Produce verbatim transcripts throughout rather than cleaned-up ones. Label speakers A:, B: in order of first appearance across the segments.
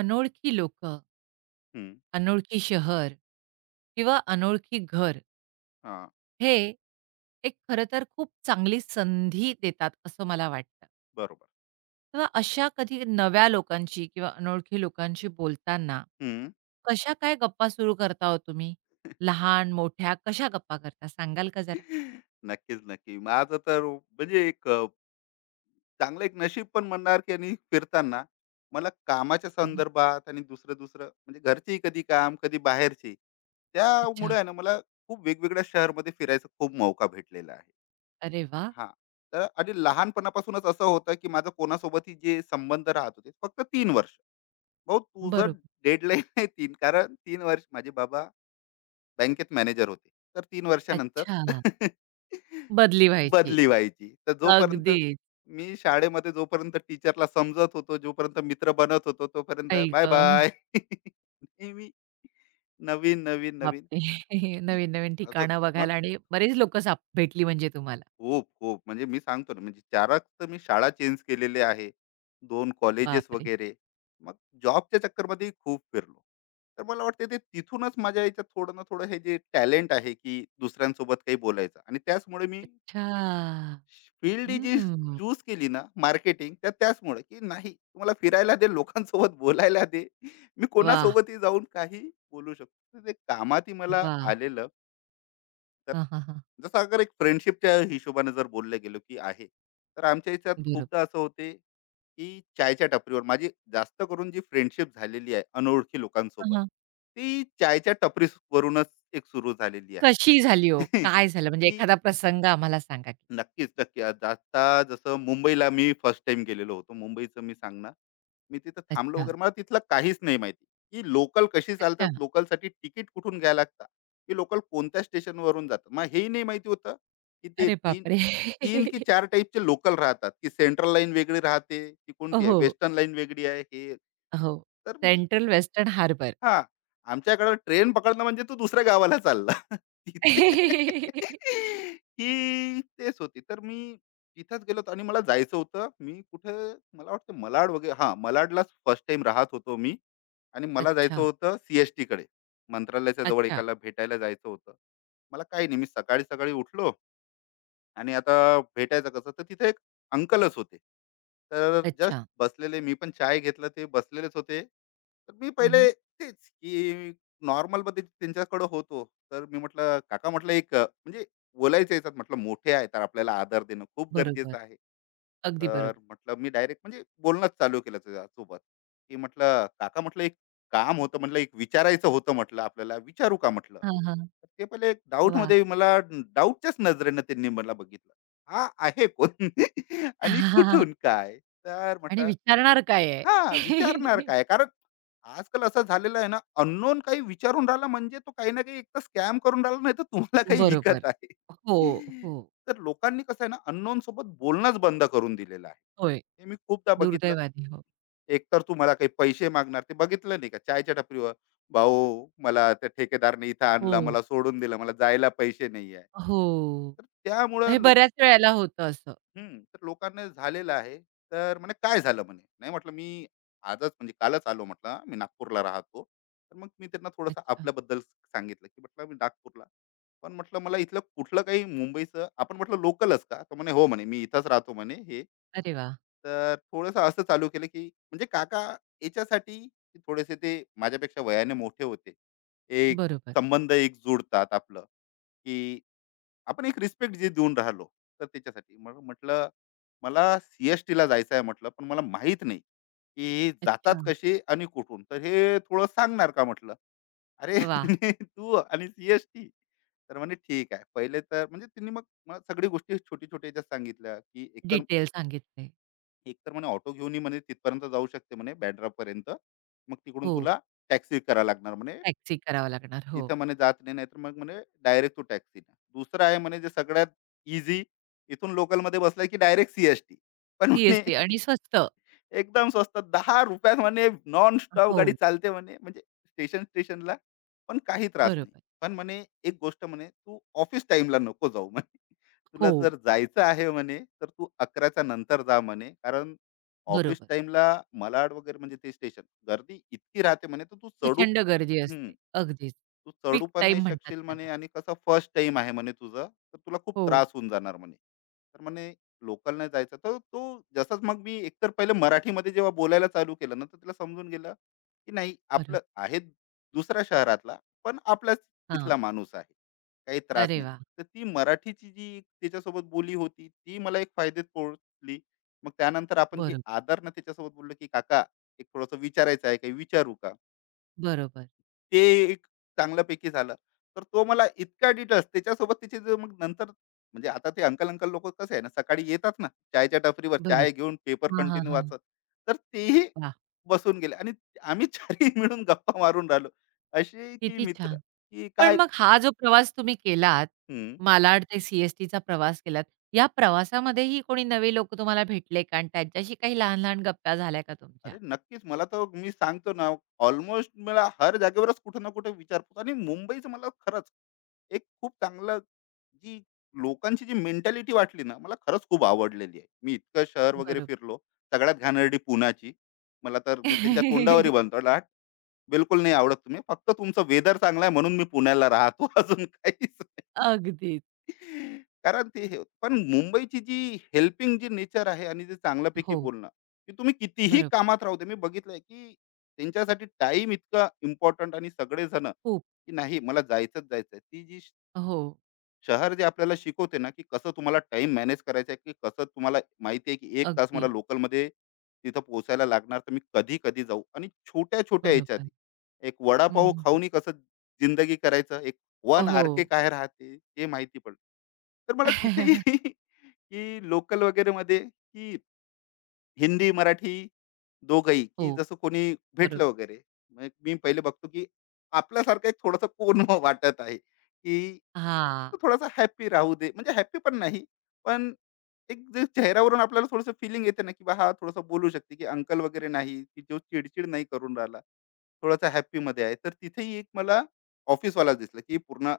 A: अनोळखी लोकं,
B: हं,
A: अनोळखी शहर किंवा अनोळखी घर
B: हां,
A: हे एक खरं तर खूप चांगली संधी देतात असं मला वाटतं.
B: बरोबर.
A: तेव्हा अशा कधी नव्या लोकांशी किंवा अनोळखी लोकांशी बोलताना
B: हं.
A: कशा काय गप्पा सुरू करता हो तुम्ही? लहान, मोठ्या कशा गप्पा करता सांगाल का जरा?
B: नक्कीच, नक्की. माझं तर म्हणजे एक अ, चांगलं एक नशीब पण म्हणणार, की आणि फिरताना मला कामाच्या
A: हं,
B: संदर्भात आणि दुसरं-दुसरं म्हणजे घरचेही कधी काम, कधी बाहेरचे.
A: अच्छा.
B: त्यामुळे आहे ना मला खूप वेगवेगळ्या शहरमध्ये फिरायचा खूप मौका भेटलेला आहे.
A: अरे वाह!
B: हां, तर आणि लहानपणापासूनच असं होतं, की माझं कोणासोबतही जे संबंध राहत होते, फक्त तीन वर्ष. भाऊ तुझं
A: बरोबर.
B: डेडलाईन आहे तीन, कारण तीन वर्ष माझे बाबा बँकेत मॅनेजर होते. तर तीन वर्षानंतर
A: अच्छा. बदली व्हायची.
B: बदली व्हायची. तर जोपर्यंत
A: अगदीच.
B: मी शाळेमध्ये, जोपर्यंत टीचरला समजत होतो, जोपर्यंत मित्र बनत होतो, तोपर्यंत
A: आई गं!
B: बाय-बाय. नेहमी नवीन, नवीन, नवीन.
A: बापरे!
B: ती
A: नवीन-नवीन
B: आता
A: ठिकाणं
B: मग
A: बघायला आणि बरीच लोकं साप भेटली म्हणजे तुम्हाला.
B: खूप खूप म्हणजे मी सांगतो ना, म्हणजे चाराच तर मी शाळा चेंज केलेले आहे, दोन कॉलेजेस
A: बापरे!
B: वगैरे. मग जॉबच्या चक्करमध्ये खूप फिरलो. तर मला वाटतं ते तिथूनच माझ्या याच्यात थोडं ना थोडं हे जे टॅलेंट आहे की दुसऱ्यांसोबत काही बोलायचं, आणि त्याचमुळे मी
A: अच्छा.
B: फील्ड जी
A: हम्म.
B: चूज केली ना मार्केटिंग, तर त्याचमुळे की नाही तुम्हाला फिरायला दे, लोकांसोबत बोलायला दे. मी
A: वाह!
B: कोणासोबतही जाऊन काही बोलू शकतो, तर ते कामातही मला
A: वाह!
B: आलेलं. तर
A: हां, हां, हां.
B: जसं अगर एक फ्रेंडशिपच्या हिशोबाने जर बोलले गेलो की आहे, तर आमच्या याच्यात खूपदा
A: बरोबर.
B: असं होते की चायच्या टपरीवर माझी जास्त करून जी फ्रेंडशिप झालेली आहे अनोळखी
A: हां,
B: लोकांसोबत,
A: हां.
B: ती चायच्या टपरीवरूनच एक सुरू झालेली आहे.
A: कशी झाली हो? काय झालं? म्हणजे
B: की
A: एखादा प्रसंग आम्हाला सांगा की?
B: नक्कीच, नक्की. आज आता जसं मुंबईला मी फर्स्ट टाईम गेलेलो होतो. मुंबईचं मी सांगणार. मी तिथं थांबलो
A: अच्छा.
B: वगैरे. मला तिथलं काहीच नाही माहिती, की लोकल कशी चालतात,
A: अच्छा.
B: लोकलसाठी तिकीट कुठून घ्यायला लागतं, की लोकल कोणत्या स्टेशनवरून जातं. मग हेही नाही माहिती होतं, की ते
A: अरे
B: 3
A: बापरे!
B: 3 की चार टाईपचे लोकल राहतात, की सेंट्रल लाईन वेगळी राहते, की कोणती आहे,
A: हो,
B: वेस्टर्न लाईन वेगळी आहे, हे.
A: हो.
B: तर मी
A: सेंट्रल वेस्टर्न हार्बर.
B: हां. आमच्याकडे ट्रेन पकडणं म्हणजे तू दुसऱ्या गावाला चालला. तिथे ही तेच होती. तर मी तिथेच गेलो होतो आणि मला जायचं होतं. मी कुठे, मला वाटतं मलाड वगैरे. हां, मलाडलाच फर्स्ट टाइम राहत होतो मी, आणि मला जायचं
A: अच्छा,
B: होतं सी कड़े, टीकडे मंत्रालयाच्या जवळ
A: अच्छा,
B: एकाला भेटायला जायचं होतं. मला काही नाही, मी सकाळी-सकाळी उठलो आणि आता भेटायचं कसं, तर तिथे एक अंकलच होते. तर जस्ट
A: अच्छा.
B: बसलेले, मी पण चाय घेतला, ते बसलेलेच होते. तर मी
A: हं,
B: पहिले तेच की नॉर्मलमध्ये त्यांच्याकडे होतो. तर मी म्हटलं, "काका" म्हटलं, "एक अ, म्हणजे बोलायचं याच्यात" म्हटलं, "मोठे आहे तर आपल्याला आदर देणं खूप
A: बरोबर.
B: गरजेचं आहे."
A: अगदी
B: तर
A: बरोबर.
B: म्हटलं मी डायरेक्ट म्हणजे बोलणंच चालू केलं त्याच्यासोबत की म्हटलं, "काका" म्हटलं, "एक काम होतं" म्हटलं, "एक विचारायचं होतं" म्हटलं, "आपल्याला, विचारू का?" म्हटलं.
A: हां, हां.
B: ते पहिले एक डाऊट
A: वाह!
B: मध्ये, मला डाऊटच्याच नजरेनं त्यांनी मला बघितलं, हा आहे कोण आणि कुठून काय. तर
A: आणि
B: म्हटलं,
A: विचारणार काय आहे?
B: हा विचारणार काय, कारण आजकाल असं झालेलं आहे ना, अननोन काही विचारून राहिला म्हणजे तो काही ना काही, एक तर स्कॅम करून राहिला, नाही तर तुम्हाला काही विकत
A: बरोबर.
B: आहे.
A: हो, हो.
B: तर लोकांनी कसं आहे ना, अननोन सोबत बोलणंच बंद करून दिलेलं
A: होय.
B: आहे. हे मी खूपदा बघितलं.
A: दुर्दैवाने हो.
B: एकतर तू मला काही पैसे मागणार, ते बघितलं नाही का चायच्या टपरीवर, भाऊ मला त्या ठेकेदारने इथं आणलं,
A: हो,
B: मला सोडून दिलं, मला जायला पैसे नाही आहे.
A: हो.
B: तर त्यामुळं
A: हे
B: लोक,
A: बऱ्याच वेळेला होतं असं.
B: हम्म तर लोकांना झालेलं आहे. तर म्हणे काय झालं, म्हणे नाही, म्हटलं मी आजच म्हणजे कालच आलो, म्हटलं मी नागपूरला राहतो. तर मग मी त्यांना थोडंसं
A: अच्छा.
B: आपल्याबद्दल सांगितलं की म्हटलं मी नागपूरला, पण म्हटलं मला इथलं कुठलं काही मुंबईचं आपण, म्हटलं लोकलच का, तर म्हणे हो, म्हणे मी इथंच राहतो, म्हणे हे.
A: अरे वा,
B: तर थोडंसं असं चालू केलं की म्हणजे काका, याच्यासाठी की थोडेसे ते माझ्यापेक्षा वयाने मोठे होते, एक
A: बरोबर.
B: संबंध एक जुडतात आपलं, की आपण एक रिस्पेक्ट जे देऊन राहिलो. तर त्याच्यासाठी मग म्हटलं, मला सीएसटी ला जायचं आहे म्हटलं, पण मला माहित नाही की जातात
A: अच्छा.
B: कसे आणि कुठून, तर हे थोडं सांगणार का म्हटलं. अरे
A: वा,
B: तू आणि सीएसटी, तर म्हणे ठीक आहे पहिले, तर म्हणजे त्यांनी मग मला सगळी गोष्टी छोटी छोटी याच्यात सांगितल्या की एक तर,
A: डिटेल सांगितले.
B: एक तर म्हणे ऑटो घेऊनही म्हणे तिथपर्यंत जाऊ शकते, म्हणे बँड्रापर्यंत, मग तिकडून
A: हो.
B: तुला टॅक्सी करावं लागणार म्हणे.
A: टॅक्सी करावं लागणार. हो.
B: तिथं म्हणे जात नाही, नाहीतर मग म्हणे डायरेक्ट तू टॅक्सी, दुसरं आहे म्हणे जे सगळ्यात इझी, इथून लोकलमध्ये बसला की डायरेक्ट सीएसटी. पण म्हणे
A: सीएसटी आणि स्वस्त.
B: एकदम स्वस्त. दहा रुपयात म्हणे नॉन स्टॉप गाडी
A: हो,
B: चालते म्हणे. म्हणजे स्टेशन स्टेशनला पण काही त्रास नाही.
A: बरोबर.
B: पण म्हणे एक गोष्ट म्हणे, "तू ऑफिस टाईमला नको जाऊ" म्हणे.
A: हो,
B: "तुला जर जायचं आहे" म्हणे, "तर तू 11च्या नंतर जा" म्हणे. "कारण ऑफिस
A: बरोबर.
B: टाईमला मलाड वगैरे म्हणजे ते स्टेशन, गर्दी इतकी राहते" म्हणे, "तर तू चढू,
A: प्रचंड गर्दी असते. अगदीच.
B: तू
A: पीक
B: चढू पण नाही
A: टाईम म्हणतात
B: शकशील" म्हणे,
A: त्याला.
B: "आणि कसं फर्स्ट टाइम आहे" म्हणे "तुझं, तर तुला खूप
A: हो,
B: त्रास होऊन जाणार" म्हणे. तर म्हणे लोकलने जायचं, तर तो जसंच मग मी एकतर पहिले मराठीमध्ये जेव्हा बोलायला चालू केलं ना, तर तिला समजून गेलं की नाही, आपलं
A: बरोबर.
B: आहे दुसऱ्या शहरातला, पण आपलाच
A: हां.
B: इथला माणूस आहे, काही त्रास
A: अरे
B: नाही.
A: वाह!
B: तर ती मराठीची जी त्याच्यासोबत बोली होती, ती मला एक फायदेत पोहोचली. मग त्यानंतर आपण जी
A: बरोबर,
B: आदरनं त्याच्यासोबत बोललो की काका, एक थोडंसं विचारायचं आहे, काही विचारू का,
A: बरोबर,
B: ते एक चांगल्यापैकी झालं. तर तो मला इतका डिटेल्स त्याच्यासोबत, तिचे जे मग नंतर, म्हणजे आता ते अंकल-अंकल लोकं कसं आहे ना, सकाळी येतात ना, चायच्या टपरीवर चाय
A: बरोबर.
B: घेऊन पेपर
A: हां, हां,
B: कंटिन्यू
A: हां.
B: वाचत. तर तेही
A: वाह!
B: बसून गेले आणि आम्ही 4ही मिळून गप्पा मारून राहिलो. असे की
A: किती
B: मित्र,
A: छान.
B: की
A: पण
B: काय.
A: मग हा जो प्रवास तुम्ही केलात,
B: हं.
A: मालाड ते सी प्रवास केलात. या प्रवासामध्येही कोणी नवे लोकं तुम्हाला भेटले का? आणि त्यांच्याशी काही लहान-लहान गप्पा झाल्या का तुमच्या?
B: अरे नक्कीच. मला तर मी सांगतो ना, ऑलमोस्ट मला हर जागेवरच कुठं ना कुठे विचारपूस. आणि मुंबईचं मला खरंच एक खूप चांगलं, जी लोकांची जी मेंटॅलिटी वाटली ना, मला खरंच खूप आवडलेली आहे. मी इतकं शहर वगैरे
A: बरोबर.
B: फिरलो. सगळ्यात घाणेरडी पुण्याची. मला तर मी त्यांच्या तोंडावरही बनतो. लाट बिलकुल नाही आवडत तुम्ही. फक्त तुमचं वेदर चांगला आहे म्हणून मी पुण्याला राहतो. अजून काहीच नाही.
A: अगदीच.
B: कारण ते हे होतं. पण मुंबईची जी हेल्पिंग जी नेचर आहे आणि जे चांगल्यापैकी
A: हो,
B: बोलणं, की तुम्ही कितीही
A: बरोबर.
B: कामात राहू दे. मी बघितलंय की त्यांच्यासाठी टाईम इतका इम्पोर्टंट, आणि सगळेजण,
A: खूप.
B: की नाही मला जायचंच जायचंय. ती जी
A: हो,
B: शहर जे आपल्याला शिकवते ना, की कसं तुम्हाला टाइम मॅनेज करायचा आहे, की कसं तुम्हाला माहिती आहे, की एक तास
A: अगदी.
B: मला लोकलमध्ये तिथं पोहोचायला लागणार, तर मी कधी-कधी जाऊ, आणि छोट्या-छोट्या ह्याच्यात
A: बरोबर.
B: एक
A: हं,
B: वडापाव
A: हं, हं.
B: खाऊनही कसं जिंदगी करायचं, एक वन
A: हो.
B: आर-के काय राहते, हे माहिती पडलं. तर मला तिथेही की लोकल वगैरेमध्ये, की हिंदी, मराठी दोघंही,
A: हो,
B: की जसं कोणी
A: बरोबर.
B: भेटलं वगैरे, मग मी पहिले बघतो की आपल्यासारखा एक थोडासा कोण वाटत आहे, की
A: हा,
B: तो थोडासा हॅपी राहू दे. म्हणजे हॅपी पण नाही, पण एक जे चेहऱ्यावरून आपल्याला थोडंसं फीलिंग येते ना, की बा हा थोडासा बोलू शकते, की अंकल वगैरे नाही, की जो चिड नाही करून राहिला, थोडासा हॅपीमध्ये आहे. तर तिथेही एक मला ऑफिसवाला दिसला, की पूर्ण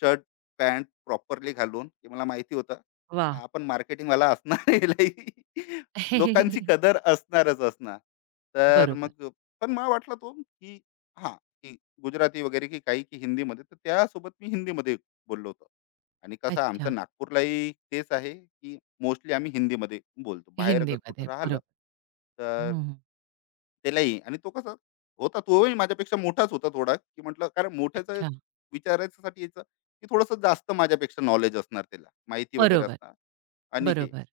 B: शर्ट, पॅन्ट प्रॉपरली घालून. की मला माहिती होतं,
A: वा
B: हा पण मार्केटिंगवाला असणार, यालाही लोकांची कदर असणारच असणार. तर
A: बरोबर.
B: मग पण मला वाटला तो, की हां, की गुजराती वगैरे की काही की हिंदीमध्ये. तर त्यासोबत मी हिंदीमध्ये बोललो होतो. आणि कसं आमचं
A: अच्छा.
B: नागपूरलाही तेच आहे, की मोस्टली आम्ही हिंदीमध्ये बोलतो. बाहेर अगर कुठं
A: हिंदीमध्ये.
B: राहिलं,
A: बरोबर.
B: तर
A: हं,
B: त्यालाही. आणि तो कसा होता, तोही माझ्यापेक्षा मोठाच होता थोडा, की म्हटलं कारण मोठ्याचा
A: अच्छा.
B: विचारायसाठी यायचं, की थोडंसं जास्त माझ्यापेक्षा नॉलेज असणार, त्याला माहिती वगैरे
A: बरोबर,
B: असणार आणि हे.
A: बरोबर,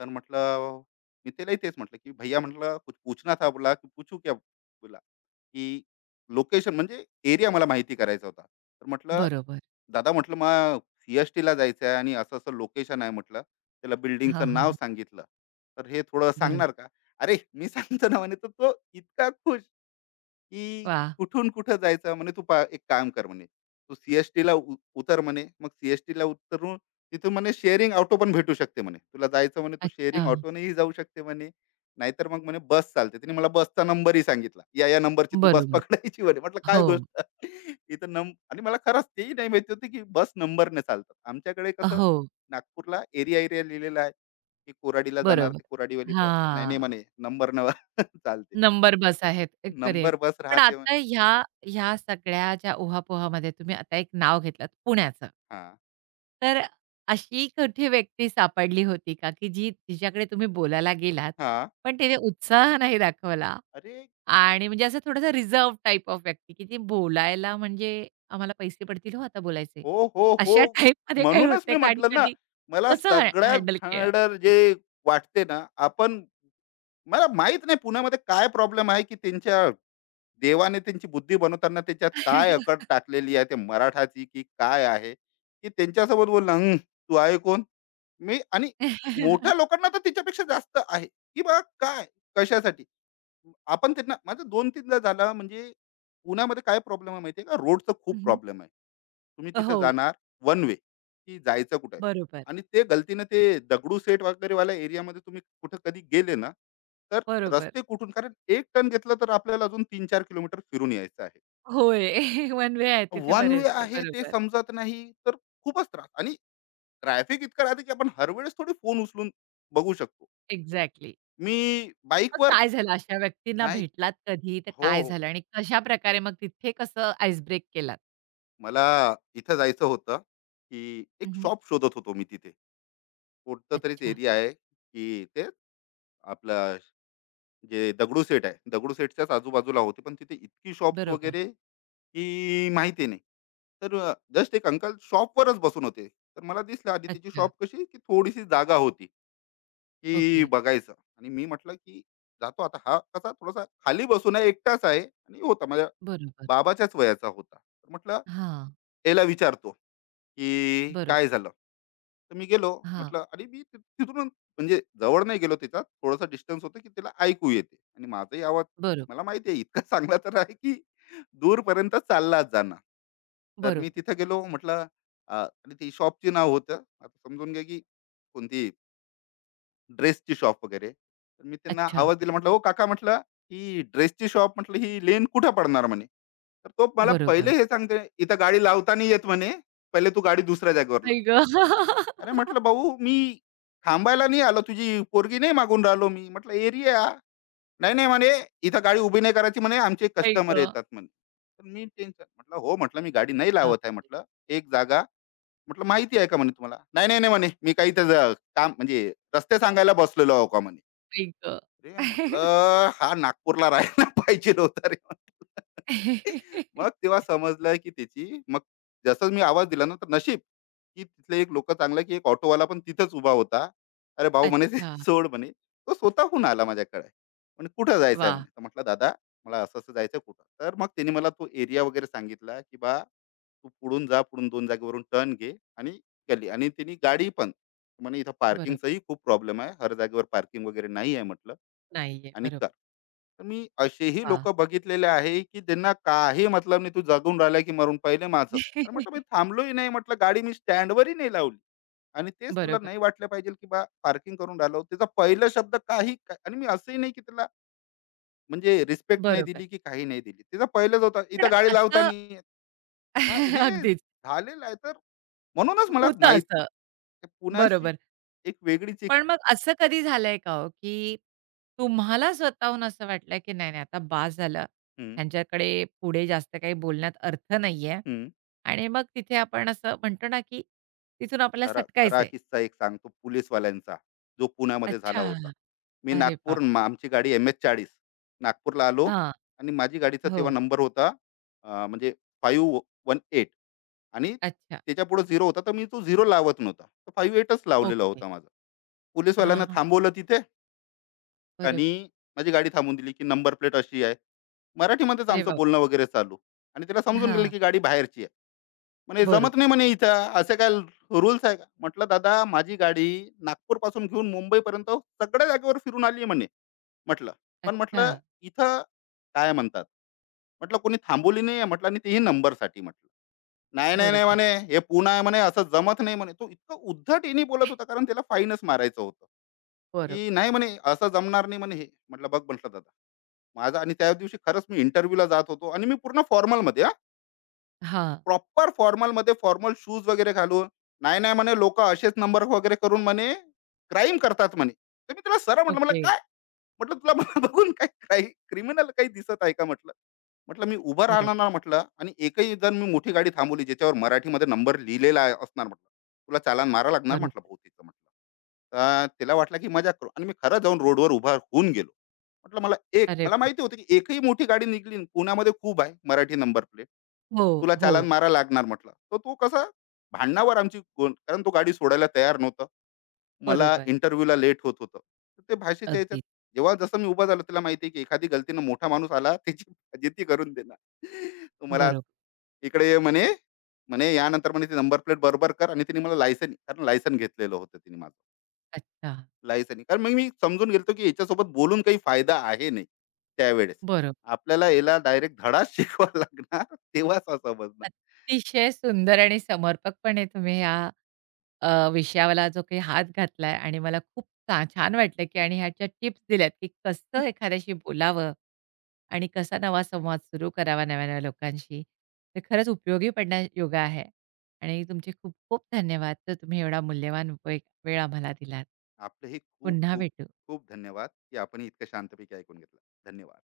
B: तर म्हटलं मी त्यालाही तेच म्हटलं की, "भैया" म्हटलं, "कुछ पूछना था", बोला "की पूछू क्या", बोला की लोकेशन म्हणजे एरिया मला माहिती करायचा होता, तर म्हटलं
A: बरोबर.
B: "दादा" म्हटलं, "मग सी एस टी ला जायचं आहे आणि असं असं लोकेशन आहे" म्हटलं त्याला
A: हां,
B: बिल्डिंगचं
A: हां,
B: नाव
A: हां.
B: सांगितलं, "तर हे थोडं
A: बरोबर.
B: सांगणार का?" अरे मी सांगतो ना म्हणे, तर तो इतका खुश, की
A: वाह!
B: कुठून कुठं जायचं म्हणे, तू पा एक काम कर म्हणे, तू सीएसटी ला उ- उतर म्हणे, मग सीएसटी ला उतरून तिथून म्हणे शेअरिंग ऑटो पण भेटू शकते, म्हणे तुला जायचं म्हणे तू
A: अच्छा.
B: शेअरिंग ऑटोनेही जाऊ शकते म्हणे. नाहीतर मग म्हणे बस चालते, तिने मला बसचा नंबरही सांगितला, या या नंबरची तू बस
A: बरोबर.
B: पकडायची म्हणे, म्हटलं काय
A: हो,
B: गोष्ट. इथं नंब, आणि मला खरंच तेही नाही माहिती होती की बस नंबरने चालतात, आमच्याकडे कसं
A: हो.
B: नागपूरला एरिया एरिया लिहिलेला आहे, की कोराडीला जाणार
A: बरोबर.
B: ते कोराडीवाली बस, नाही नाही
A: हां.
B: म्हणे, नंबर न चालते,
A: नंबर बस आहेत. एक
B: नंबर
A: करेक्ट.
B: बस
A: पण
B: राहते.
A: आता ह्या ह्या सगळ्या ज्या उहापोहामध्ये तुम्ही आता एक नाव घेतलत पुण्याचं.
B: हां,
A: तर अशी कुठे व्यक्ती सापडली होती का, की जी तिच्याकडे तुम्ही बोलायला गेलात,
B: हां.
A: पण तिने उत्साह नाही दाखवला
B: अरे,
A: आणि म्हणजे असं थोडासा रिझर्व्ह टाइप ऑफ व्यक्ती, की ती बोलायला म्हणजे आम्हाला पैसे पडतील हो आता बोलायचे.
B: हो, हो,
A: अशा
B: हो.
A: टाइपमध्ये काही
B: म्हणूनच
A: होते
B: मी
A: का आणि
B: म्हटलं ना,
A: कधी
B: मला
A: कसं हॅ
B: सगळ्यात
A: हँडल केलं?
B: घाणेरडं जे वाटते ना, आपण, मला माहीत नाही पुण्यामध्ये काय प्रॉब्लेम आहे, की त्यांच्या देवाने त्यांची बुद्धी बनवताना त्याच्यात काय अकड टाकलेली आहे, ते मराठाची की काय आहे, की त्यांच्यासोबत बोलणं, "हं, तू आहे कोण?" मी आणि मोठ्या लोकांना तर तिच्यापेक्षा जास्त आहे, की बा काय, कशासाठी? आपण त्यांना, माझं दोन-तीनदा झालं म्हणजे, उन्हामध्ये काय प्रॉब्लेम आहे माहिती आहे का? रोडचा
A: हं,
B: खूप
A: हं.
B: प्रॉब्लेम आहे. तुम्ही तिथं
A: हो,
B: जाणार, वन वे की जायचं कुठे,
A: बरोबर,
B: आणि ते गलतीनं ते दगडूशेठ वगैरेवाल्या एरियामध्ये तुम्ही कुठं कधी गेले ना, तर
A: बरोबर.
B: रस्ते कुठून, कारण एक टर्न घेतला तर आपल्याला अजून तीन चार किलोमीटर फिरून यायचं आहे.
A: होय. वन वे आहेत तिथे
B: वन वे
A: बरेचसे.
B: आहे ते
A: बरोबर.
B: समजत नाही, तर खूपच त्रास, आणि ट्रॅफिक इतकं राहते की आपण हर थोडी फोन उचलून बघू शकतो.
A: एक्झॅक्टली.
B: मी
A: मग
B: बाईकवर
A: काय झालं अशा व्यक्तींना
B: नाही.
A: भेटलात कधी? तर
B: हो,
A: काय
B: हो.
A: झालं आणि कशाप्रकारे मग तिथे कसं आईस ब्रेक केलात?
B: मला इथं जायचं होतं की एक
A: हं,
B: शॉप शोधत होतो मी तिथे. कोणतं तरीच
A: अच्छा.
B: एरिया आहे की ते आपलं जे दगडू सेट आहे, दगडू सेटच्याच आजूबाजूला होते, पण तिथे इतकी शॉप्स
A: बरोबर.
B: वगैरे की माहिती नाही. तर जस्ट एक अंकल शॉपवरच बसून होते, तर मला दिसलं आधी तिची
A: अच्छा.
B: शॉप कशी की थोडीशी जागा होती
A: ओके.
B: की बघायचं, आणि मी म्हटलं की जातो आता. हा कसा थोडासा खाली बसून आहे, एकटाच आहे आणि होता माझ्या
A: बरोबर.
B: बाबाच्याच वयाचा होता, तर म्हटलं
A: हां.
B: याला विचारतो की काय
A: बरोबर.
B: झालं. तर मी गेलो
A: हां.
B: म्हटलं, आणि मी ति- तिथून म्हणजे जवळ नाही गेलो, तिचा थोडासा डिस्टन्स होतं की तिला ऐकू येते आणि माझाही आवाज
A: बरोब
B: मला माहिती आहे इतका चांगला तर आहे की दूरपर्यंत चाललाच जाणार. तर मी
A: बरोबर.
B: तिथं गेलो म्हटलं, अ, आणि ती शॉपची नाव होतं, आता समजून घ्या की कोणती ड्रेसची शॉप वगैरे. तर मी त्यांना
A: अच्छा.
B: आवाज दिला, म्हटलं हो काका, म्हटलं ही ड्रेसची शॉप, म्हटलं ही लेन कुठं पडणार म्हणे. तर तो मला पहिले
A: बरोबर.
B: हे सांगते, इथं गाडी लावताना येत म्हणे, पहिले तू गाडी दुसऱ्या जागेवर लाव.
A: आई गं!
B: अरे म्हटलं भाऊ, मी थांबायला नाही आलो, तुझी पोरगी नाही मागून राहिलो मी, म्हटलं एरिया. नाही नाही म्हणे, इथं गाडी उभी नाही करायची म्हणे, आमचे
A: आई
B: कस्टमर
A: गं!
B: येतात म्हणे. तर मी टेन्शन, म्हटलं हो, म्हटलं मी गाडी नाही
A: बाप
B: लावत आहे, म्हटलं एक जागा म्हटलं माहिती आहे का. म्हणे तुम्हाला नाही नाही नाही म्हणे, मी काही इथं ज- काम म्हणजे रस्ते सांगायला बसलेलो आहो का म्हणे.
A: आई गं!
B: अरे म्हटलं, हा नागपूरला राहायला पाहिजे नव्हता रे म्हटलं. मग तेव्हा समजलं की त्याची मग, जसं मी आवाज दिला ना, तर नशीब की तिथले एक लोक चांगलं की एक ऑटोवाला पण तिथंच उभा होता. अरे भाऊ म्हणे ते
A: अच्छा.
B: सोड म्हणे. तो स्वतःहून आला माझ्याकडे, म्हणे कुठं जायचं आहे
A: वाह!
B: म्हणे. तर म्हटलं दादा मला असं असं जायचं कुठं. तर मग त्यांनी मला तो एरिया वगैरे सांगितला की बा तू पुढून जा, पुढून दोन जागेवरून टर्न घे आणि गली. आणि त्यांनी गाडी पण म्हणे इथं
A: बरोबर.
B: पार्किंगचाही खूप प्रॉब्लेम आहे, हर जागेवर पार्किंग वगैरे नाही आहे म्हटलं
A: नाहीये.
B: आणि कर.
A: बरोबर.
B: तर मी असेही लोक
A: वाह!
B: बघितलेले आहे, की ज्यांना काही मतलब नाही, तू जगून राहिला की मरून पहिले माझं. अरे म्हटलं मी थांबलोही नाही, म्हटलं गाडी मी स्टँडवरही नाही लावली, आणि तेच तुला
A: बरोबर,
B: नाही वाटलं पाहिजे, की बा पार्किंग करून राहिलो. त्याचा पहिला शब्द काही का- आणि मी असंही नाही, की त्याला म्हणजे रिस्पेक्ट नाही
A: बरोबर.
B: दिली, की काही नाही दिली. त्याचा पहिलाच होता,
A: पण
B: "इथं गाडी लावता
A: असं
B: नाही येत." हां, हे
A: अगदीच
B: झालेलं आहे, तर म्हणूनच मला
A: होतं
B: माहिती.
A: असं.
B: पुण्याची
A: बरोबर.
B: एक वेगळीच एक.
A: पण मग असं कधी झालंय का हो, की तुम्हाला स्वतःहून असं वाटलं, की नाही, नाही आता बास झालं.
B: हं,
A: ह्यांच्याकडे पुढे जास्त काही बोलण्यात अर्थ नाहीये
B: हं.
A: आणि मग तिथे आपण असं म्हणतो ना, की तिथून आपल्याला
B: खरा खरा
A: सटकायचंय.
B: किस्सा एक सांगतो पोलीसवाल्यांचा, जो पुण्यामध्ये झाला होता.
A: अच्छा.
B: मी
A: अरे
B: नागपूर
A: बाप!
B: मा- आमची गाडी एम एच चाळीस, नागपूरला आलो,
A: हां.
B: आणि माझी गाडीचा तेव्हा
A: हो.
B: नंबर होता अं, म्हणजे फाईव्ह वन एट, आणि
A: अच्छा.
B: त्याच्या पुढे झिरो होता, तर मी तो झिरो लावत नव्हता, तर फाईव्ह एटच लावलेला
A: ओके.
B: होता माझा.
A: हां,
B: पोलीसवाल्यांना
A: हां.
B: थांबवलं तिथे,
A: बरोबर.
B: आणि माझी गाडी थांबून दिली की नंबर प्लेट अशी आहे. मराठीमध्येच
A: अरे
B: आमचं
A: बाप!
B: बोलणं वगैरे चालू, आणि त्याला समजून गेलं
A: हां.
B: की गाडी बाहेरची आहे. म्हणे
A: बरोबर.
B: जमत नाही, म्हणे इथं असे काय रूल्स आहे का. म्हटलं दादा माझी गाडी नागपूर पासून घेऊन मुंबईपर्यंत सगळ्या जागेवर फिरून आली म्हणे, म्हटलं. पण
A: अच्छा.
B: म्हटलं इथं काय म्हणतात, म्हटलं कोणी थांबवली नाही, म्हटलं आणि तेही नंबरसाठी म्हटलं. नाही नाही नाही
A: बरोबर.
B: म्हणे, हे पुणे आहे म्हणे, असं जमत नाही म्हणे. तो इतकं उद्धट येणे बोलत होता, कारण त्याला फाईनच मारायचं होतं
A: बरोबर.
B: की नाही. म्हणे असं जमणार नाही म्हणे, हे म्हटलं बघ म्हटलं दादा. माझा, आणि त्या दिवशी खरंच मी इंटरव्ह्यूला जात होतो, आणि मी पूर्ण फॉर्मलमध्ये,
A: हां.
B: प्रॉपर फॉर्मलमध्ये, फॉर्मल शूज वगैरे घालून. नाही, नाही म्हणे, लोकं असेच नंबर वगैरे करून म्हणे क्राईम करतात म्हणे. तर मी त्याला सरळ म्हटलं, "म्हटलं
A: ओके.
B: काय?" म्हटलं, "तुला मला बघून काय काही क्रिमिनल काही दिसत आहे का?" म्हटलं. म्हटलं, "मी उभं राहणार ना,"
A: बरोबर.
B: म्हटलं, "आणि एकही जण मी मोठी गाडी थांबवली ज्याच्यावर मराठीमध्ये नंबर लिहिलेला आहे- असणार," म्हटलं, "तुला चालान मारा लागणार,"
A: बरोबर.
B: म्हटलं, "भाऊ म्हटलं. तर त्याला वाटलं की मजाक करू, आणि मी खरं जाऊन रोडवर उभा होऊन गेलो. म्हटलं, "मला एक"
A: अरे
B: मला
A: बाप!
B: माहिती होती की एकही मोठी गाडी निघाली, पुण्यामध्ये खूप आहे मराठी नंबर प्लेट.
A: हो,
B: तुला
A: हो.
B: चालान मारा लागणार म्हटलं. तर तो कसा भांडणावर आमची कोण, कारण तो गाडी सोडायला तयार नव्हता. मला
A: बरोबर.
B: इंटरव्ह्यूला लेट होत होतं. तर ते भाषेच्या ह्याच्यात,
A: अगदीच.
B: जेव्हा जसं मी उभा झालो, त्याला माहिती आहे की एखादी गलतीनं मोठा माणूस आला त्याची फजिती करून देणार. तो मला
A: बरोबर.
B: "इकडे ये" म्हणे, म्हणे "यानंतर म्हणे ती नंबर प्लेट बरोबर कर," आणि तिने मला लायसन, कारण लायसन घेतलेलं होतं तिने माझं.
A: अच्छा.
B: लायसन, कारण मग मी समजून गेलो की याच्यासोबत बोलून काही फायदा आहे नाही त्यावेळेस.
A: बरोबर.
B: आपल्याला याला डायरेक्ट धडाच शिकवावा लागणार, तेव्हा समजणार.
A: अतिशय सुंदर आणि समर्पकपणे तुम्ही ह्या अ, विषयाला जो काही हात घातलाय आणि मला खूप छा छान वाटलं, की आणि ह्याच्या टिप्स दिल्यात, की कसं एखाद्याशी बोलावं आणि कसा नवा संवाद सुरू करावा नव्या-नव्या लोकांशी. ते खरंच उपयोगी पडण्याजोगं आहे आणि तुमचे खूप खूप धन्यवाद. तर तुम्ही एवढा मूल्यवान वे वेळ आम्हाला दिलात.
B: आपले हे खूप
A: पुन्हा
B: खूप
A: भेटू.
B: खूप धन्यवाद की आपण हे इतकं शांतपैकी ऐकून घेतलं. धन्यवाद.